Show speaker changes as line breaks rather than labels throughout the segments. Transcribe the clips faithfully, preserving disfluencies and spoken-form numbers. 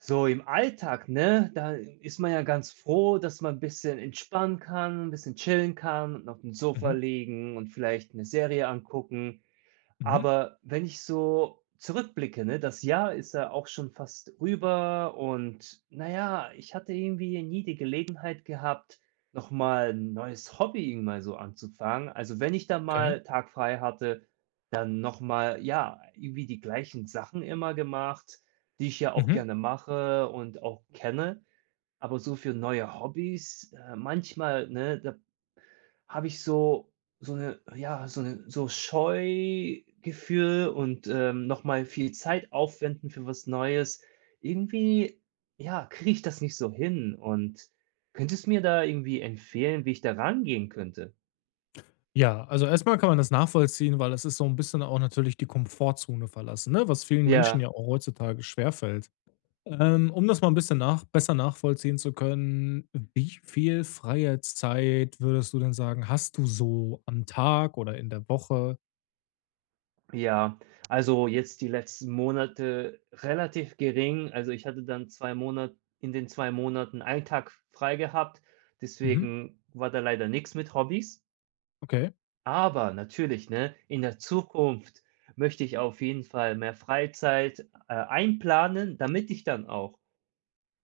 So im Alltag, ne, da ist man ja ganz froh, dass man 'n bisschen entspannen kann, 'n bisschen chillen kann und auf dem Sofa
Mhm,
liegen und vielleicht eine Serie angucken.
mhm,
Aber wenn ich so zurückblicke, ne, das Jahr ist ja auch schon fast rüber und na ja, ich hatte irgendwie nie die Gelegenheit gehabt, noch mal neues Hobby irgendwie mal so anzufangen. Also, wenn ich da
okay.
mal Tag frei hatte, dann noch mal, ja, irgendwie die gleichen Sachen immer gemacht, die ich ja auch
Mhm.
gerne mache und auch kenne. Aber so für neue Hobbys, äh, manchmal, ne, da habe ich so so eine ja, so eine so Scheugefühl und, ähm, noch mal viel Zeit aufwenden für was Neues. Irgendwie, ja, kriege ich das nicht so hin und könntest mir da irgendwie empfehlen, wie ich da rangehen könnte?
Ja, also erstmal kann man das nachvollziehen, weil es ist so ein bisschen auch natürlich die Komfortzone verlassen, ne, was vielen Menschen ja
Ja,
auch heutzutage schwerfällt. Ähm, um das mal ein bisschen nach besser nachvollziehen zu können, wie viel freie Zeit würdest du denn sagen, hast du so am Tag oder in der Woche?
ja. Also, jetzt die letzten Monate relativ gering. Also, ich hatte dann zwei Monate in den zwei Monaten einen Tag frei gehabt,
Mhm,
deswegen war da leider nichts mit Hobbys.
okay,
Aber natürlich, ne, in der Zukunft möchte ich auf jeden Fall mehr Freizeit, äh, einplanen, damit ich dann auch,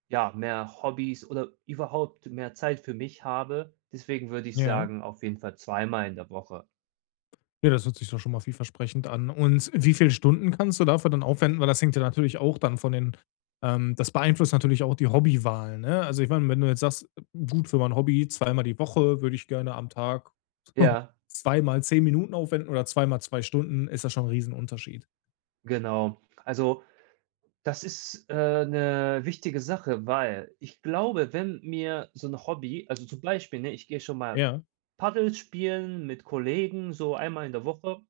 ja, mehr Hobbys oder überhaupt mehr Zeit für mich habe. Deswegen würde ich
ja.
sagen, auf jeden Fall zweimal in der Woche.
Ja, das hört sich doch schon mal vielversprechend an. Und wie viele Stunden kannst du dafür dann aufwenden? Weil das hängt ja natürlich auch dann von den ähm, das beeinflusst natürlich auch die Hobbywahl, ne? Also, ich meine, wenn du jetzt sagst: „Gut, für mein Hobby zweimal die Woche würde ich gerne am Tag
Ja,
zweimal zehn Minuten aufwenden oder zweimal zwei Stunden“, ist das schon 'n Riesenunterschied.
genau. Also, das ist, äh, 'ne wichtige Sache, weil ich glaube, wenn mir so ein Hobby also, zum Beispiel, ne, ich gehe schon mal
Ja,
Paddel spielen mit Kollegen, so einmal in der Woche.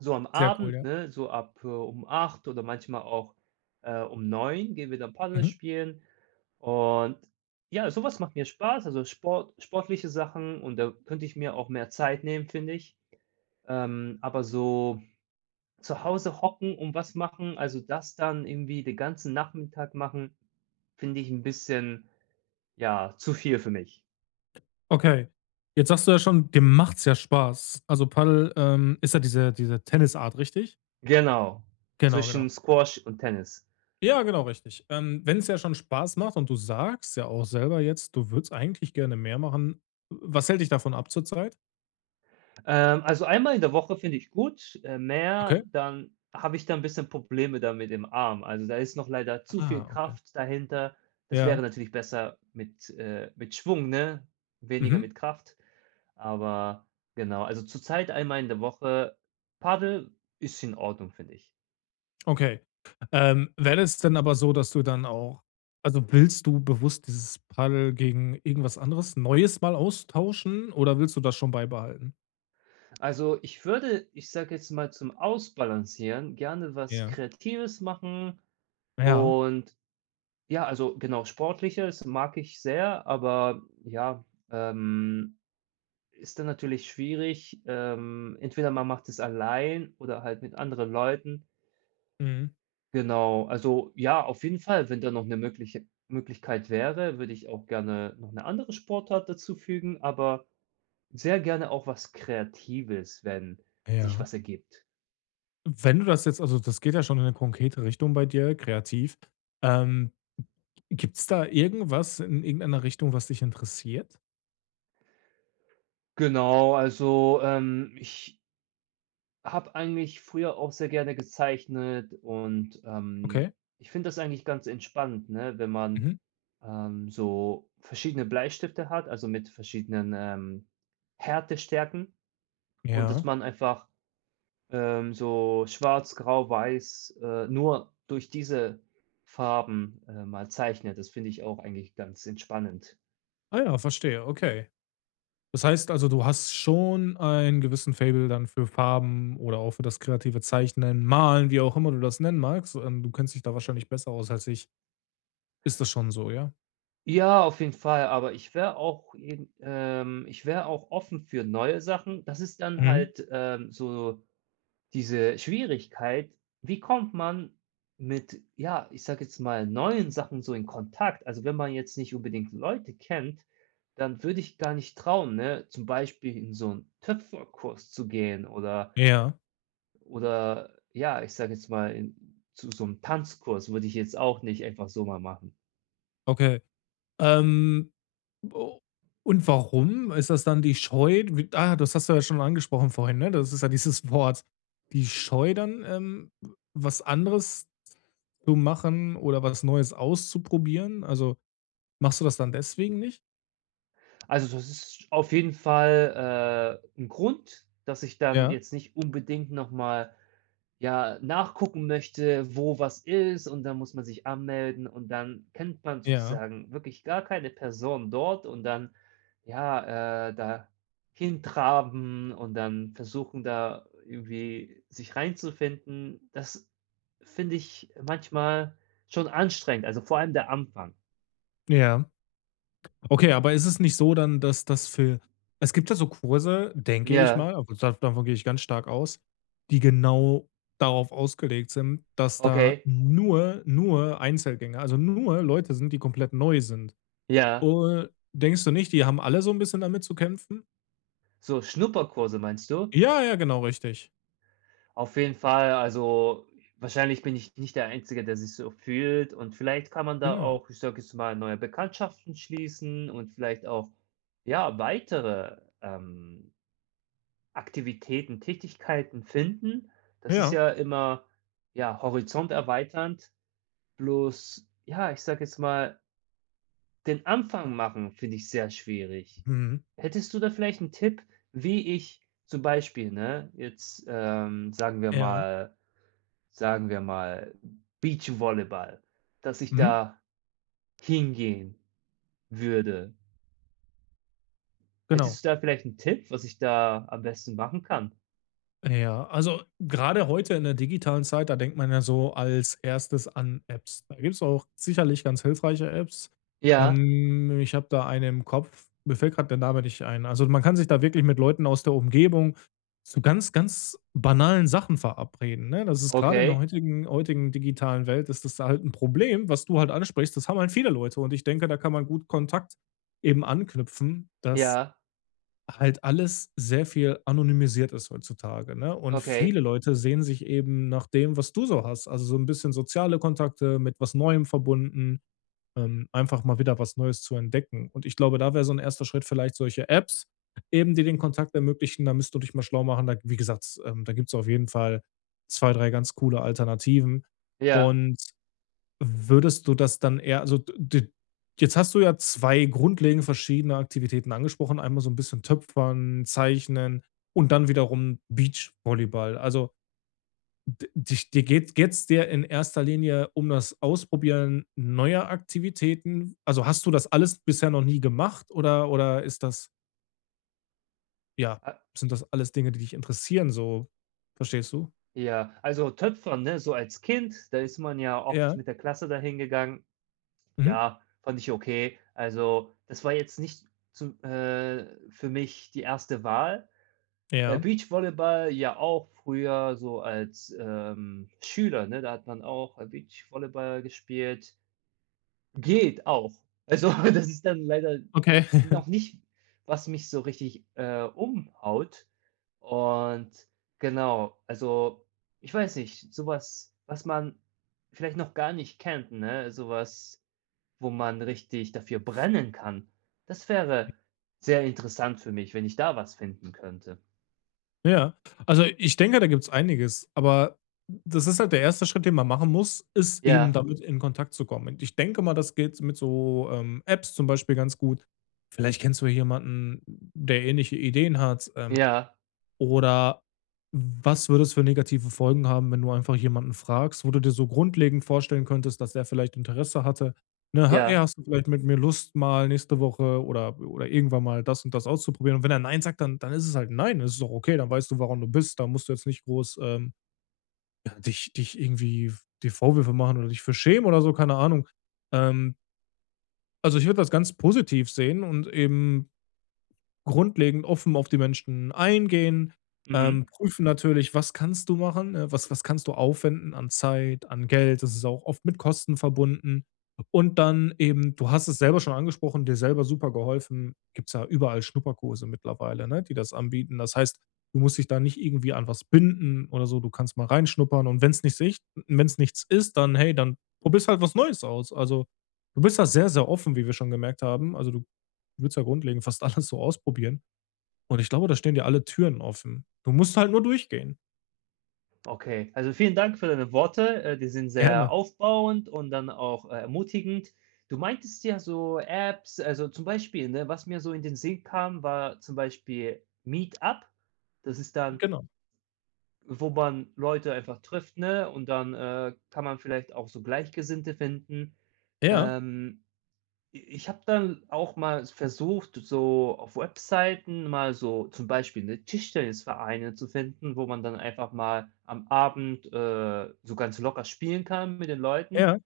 So am
sehr cool,
Abend,
ja.
ne, so ab, äh, um acht oder manchmal auch, äh, um neun gehen wir dann Paddel
Mhm.
spielen und ja, sowas macht mir Spaß, also Sport sportliche Sachen und da könnte ich mir auch mehr Zeit nehmen, finde ich. Ähm, aber so zu Hause hocken und was machen, also das dann irgendwie den ganzen Nachmittag machen, finde ich ein bisschen, ja, zu viel für mich.
Okay. Jetzt sagst du ja schon, dem macht's ja Spaß. Also, Paddel, ähm, ist ja diese diese Tennisart, richtig?
Genau,
Genau, genau.
zwischen Squash und Tennis.
Ja, genau, richtig. Ähm, Wenn es ja schon Spaß macht und du sagst ja auch selber jetzt, du würdest eigentlich gerne mehr machen. Was hält dich davon ab zurzeit?
Ähm, also einmal in der Woche finde ich gut, äh, mehr,
Okay.
dann habe ich da ein bisschen Probleme damit im Arm. Also, da ist noch leider zu viel
Ah, okay.
Kraft dahinter. Das
Ja.
wäre natürlich besser mit, äh mit Schwung, ne? Weniger
Mhm.
mit Kraft. Aber genau, also zurzeit einmal in der Woche Paddel ist in Ordnung, finde ich.
Okay. Ähm, wäre es denn aber so, dass du dann auch also, willst du bewusst dieses Paddel gegen irgendwas anderes Neues mal austauschen oder willst du das schon beibehalten?
Also, ich würde, ich sage jetzt mal, zum Ausbalancieren gerne was
Ja.
Kreatives machen
Ja.
und ja, also genau, Sportliches mag ich sehr, aber ja, ähm, ist dann natürlich schwierig. Ähm, entweder man macht es allein oder halt mit anderen Leuten.
Mhm.
Genau, also ja, auf jeden Fall, wenn da noch eine mögliche Möglichkeit wäre, würde ich auch gerne noch eine andere Sportart dazu fügen, aber sehr gerne auch was Kreatives, wenn sich
Ja.
was ergibt.
Wenn du das jetzt also, das geht ja schon in eine konkrete Richtung bei dir, kreativ. Ähm Gibt's da irgendwas in irgendeiner Richtung, was dich interessiert?
Genau, also, ähm, ich habe eigentlich früher auch sehr gerne gezeichnet und,
Okay.
ähm, ich finde das eigentlich ganz entspannt, ne, wenn man,
Mhm.
ähm, so verschiedene Bleistifte hat, also mit verschiedenen, ähm, Härtestärken und dass
Ja.
man einfach, ähm, so schwarz, grau, weiß, äh, nur durch diese Farben, äh, mal zeichnet. Das finde ich auch eigentlich ganz entspannend.
Ah ja, verstehe, okay. Das heißt also, du hast schon einen gewissen Faible dann für Farben oder auch für das kreative Zeichnen, Malen, wie auch immer du das nennen magst. Ähm, du kennst dich da wahrscheinlich besser aus als ich. Ist das schon so, ja?
Ja, auf jeden Fall, aber ich wäre auch jeden ähm, ich wäre auch offen für neue Sachen. Das ist dann
Mhm.
halt, ähm, so diese Schwierigkeit, wie kommt man mit, ja, ich sage jetzt mal, neuen Sachen so in Kontakt? Also, wenn man jetzt nicht unbedingt Leute kennt, dann würde ich gar nicht trauen, ne, zum Beispiel in so einen Töpferkurs zu gehen oder
Ja,
oder ja, ich sage jetzt mal, in zu so einem Tanzkurs würde ich jetzt auch nicht einfach so mal machen.
okay. Ähm, o Und warum? Ist das dann die Scheu? Wie ah, das hast du ja schon angesprochen vorhin, ne? Das ist ja dieses Wort. Die Scheu dann, ähm, was anderes zu machen oder was Neues auszuprobieren? Also, machst du das dann deswegen nicht?
Also, das ist auf jeden Fall, äh, 'n Grund, dass ich dann
Ja,
jetzt nicht unbedingt noch mal, ja, nachgucken möchte, wo was ist und dann muss man sich anmelden und dann kennt man
ja,
sozusagen wirklich gar keine Person dort und dann, ja, äh, da hintraben und dann versuchen, da irgendwie sich reinzufinden. Das finde ich manchmal schon anstrengend, also, vor allem der Anfang.
ja. Okay, aber ist es nicht so dann, dass das für es gibt ja so Kurse, denke ich
Ja,
mal, aber da davon gehe ich ganz stark aus, die genau darauf ausgelegt sind, dass da
okay,
nur nur Einzelgänger, also nur Leute sind, die komplett neu sind.
ja.
Und denkst du nicht, die haben alle so ein bisschen damit zu kämpfen?
So, Schnupperkurse meinst du?
Ja, ja, genau, richtig.
Auf jeden Fall, also wahrscheinlich bin ich nicht der Einzige, der sich so fühlt und vielleicht kann man da
Genau.
auch, ich sage jetzt mal, neue Bekanntschaften schließen und vielleicht auch, ja, weitere, ähm, Aktivitäten, Tätigkeiten finden. Das ist
Ja.
ja immer, ja, horizonterweiternd, bloß, ja, ich sage jetzt mal den Anfang machen finde ich sehr schwierig.
Mhm.
Hättest du da vielleicht einen Tipp, wie ich zum Beispiel, ne, jetzt, ähm, sagen wir
Ja.
mal sagen wir mal Beachvolleyball, dass ich
Mhm.
da hingehen würde.
Genau.
Hättest du da vielleicht einen Tipp, was ich da am besten machen kann?
Ja, also gerade heute in der digitalen Zeit, da denkt man ja so als erstes an Apps. Da gibt's auch sicherlich ganz hilfreiche Apps.
Ja,
Ähm, ich habe da eine im Kopf, mir fällt gerade der Name nicht ein. Also, man kann sich da wirklich mit Leuten aus der Umgebung zu ganz, ganz banalen Sachen verabreden, ne? Das ist gerade in der
okay.
heutigen heutigen digitalen Welt, ist das halt ein Problem, was du halt ansprichst. Das haben halt viele Leute und ich denke, da kann man gut Kontakt eben anknüpfen, dass
Ja,
halt alles sehr viel anonymisiert ist heutzutage, ne? Und viele
okay.
Leute sehen sich eben nach dem, was du so hast. Also, so ein bisschen soziale Kontakte mit was Neuem verbunden, ähm, einfach mal wieder was Neues zu entdecken. Und ich glaube, da wäre so ein erster Schritt vielleicht solche Apps eben, die den Kontakt ermöglichen. Da müsst du dich mal schlau machen. Da, wie gesagt, ähm, da gibt's auf jeden Fall zwei drei ganz coole Alternativen.
Ja,
Und würdest du das dann eher also, d jetzt hast du ja zwei grundlegend verschiedene Aktivitäten angesprochen. Einmal so ein bisschen Töpfern, Zeichnen und dann wiederum Beachvolleyball. Also, d dich dir geht geht's dir in erster Linie um das Ausprobieren neuer Aktivitäten? Also, hast du das alles bisher noch nie gemacht oder oder ist das ja,
a
sind das alles Dinge, die dich interessieren so? Verstehst du?
ja. Also, Töpfern, ne, so als Kind, da ist man ja oft
Ja.
mit der Klasse da hingegangen.
Mhm.
Ja, fand ich okay. Also, das war jetzt nicht zu äh, für mich die erste Wahl. Äh,
Ja.
Beachvolleyball ja auch früher so als, ähm, Schüler, ne? Da hat man auch, äh, Beachvolleyball gespielt. Geht auch. Also, das ist dann leider n
Okay.
noch nicht, was mich so richtig, äh, umhaut. Und genau, also, ich weiß nicht, sowas was, man vielleicht noch gar nicht kennt, ne? Sowas wo man richtig dafür brennen kann. Das wäre sehr interessant für mich, wenn ich da was finden könnte.
Ja, also ich denke, da gibt's einiges, aber das ist halt der erste Schritt, den man machen muss, ist eben, mhm,
Ja,
damit in Kontakt zu kommen. Und ich denke mal, das geht mit so, ähm, Apps zum Beispiel ganz gut. Vielleicht kennst du ja jemanden, der ähnliche Ideen hat. Ähm,
ja,
oder was würde es für negative Folgen haben, wenn du einfach jemanden fragst, wo du dir so grundlegend vorstellen könntest, dass der vielleicht Interesse hatte? Ne, ha „Hey,
ja.
hast du vielleicht mit mir Lust, mal nächste Woche oder oder irgendwann mal das und das auszuprobieren?“ Und wenn er „Nein“ sagt, dann dann ist es halt „Nein“. Das ist doch okay, dann weißt du, warum du bist. Da musst du jetzt nicht groß, ähm, ja, dich dich irgendwie v Vorwürfe machen oder dich für schämen oder so, keine Ahnung. Ähm, also, ich würde das ganz positiv sehen und eben grundlegend offen auf die Menschen eingehen, ähm,
Mhm.
prüfen natürlich, was kannst du machen, ne? Was was kannst du aufwenden an Zeit, an Geld? Das ist auch oft mit Kosten verbunden. Und dann eben, du hast es selber schon angesprochen, dir selber super geholfen, gibt's ja überall Schnupperkurse mittlerweile, ne, die das anbieten. Das heißt, du musst dich da nicht irgendwie an was binden oder so. Du kannst mal reinschnuppern und wenn wenn's nicht sich wenn es nichts ist, dann hey, dann probierst halt was Neues aus. Also, du bist da sehr, sehr offen, wie wir schon gemerkt haben. Also, du willst ja grundlegend fast alles so ausprobieren. Und ich glaube, da stehen dir alle Türen offen. Du musst halt nur durchgehen.
Okay. Also, vielen Dank für deine Worte. Äh, die sind
Gerne.
sehr aufbauend und dann auch, äh, ermutigend. Du meintest ja so Apps, also, zum Beispiel, ne, was mir so in den Sinn kam, war zum Beispiel Meetup. Das ist dann,
Genau.
wo man Leute einfach trifft, ne, und dann, äh, kann man vielleicht auch so Gleichgesinnte finden.
Ja,
Ähm ich habe dann auch mal versucht, so auf Webseiten mal so zum Beispiel, ne, Tischtennisvereine zu finden, wo man dann einfach mal am Abend, äh, so ganz locker spielen kann mit den Leuten.
ja.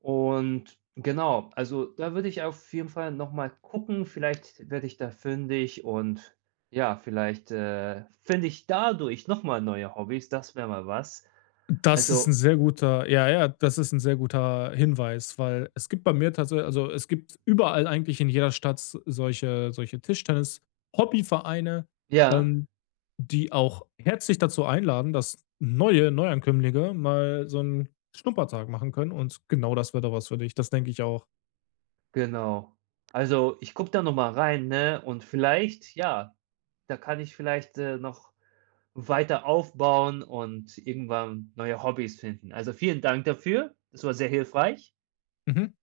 Und genau, also da würde ich auf jeden Fall noch mal gucken. Vielleicht werde ich da fündig und ja, vielleicht, äh, finde ich dadurch noch mal neue Hobbys, das wäre mal was.
Das ist 'n
Also
sehr guter ja, ja, das ist 'n sehr guter Hinweis, weil es gibt bei mir tatsächlich also, es gibt überall eigentlich in jeder Stadt s solche solche Tischtennis-Hobbyvereine,
ja.
ähm, die auch herzlich dazu einladen, dass neue Neuankömmlinge mal so 'n Schnuppertag machen können und genau das wäre doch was für dich. Das denke ich auch.
Genau. Also, ich gucke da noch mal rein, ne, und vielleicht, ja, da kann ich vielleicht, äh, noch weiter aufbauen und irgendwann neue Hobbys finden. Also, vielen Dank dafür. Das war sehr hilfreich,
Mhm.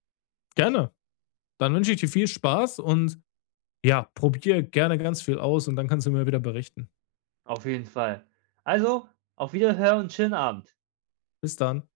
Gerne. Dann wünsche ich dir viel Spaß. Und ja, probiere gerne ganz viel aus und dann kannst du mir wieder berichten.
auf jeden Fall. Also, auf Wiederhören und schönen Abend.
Bis dann.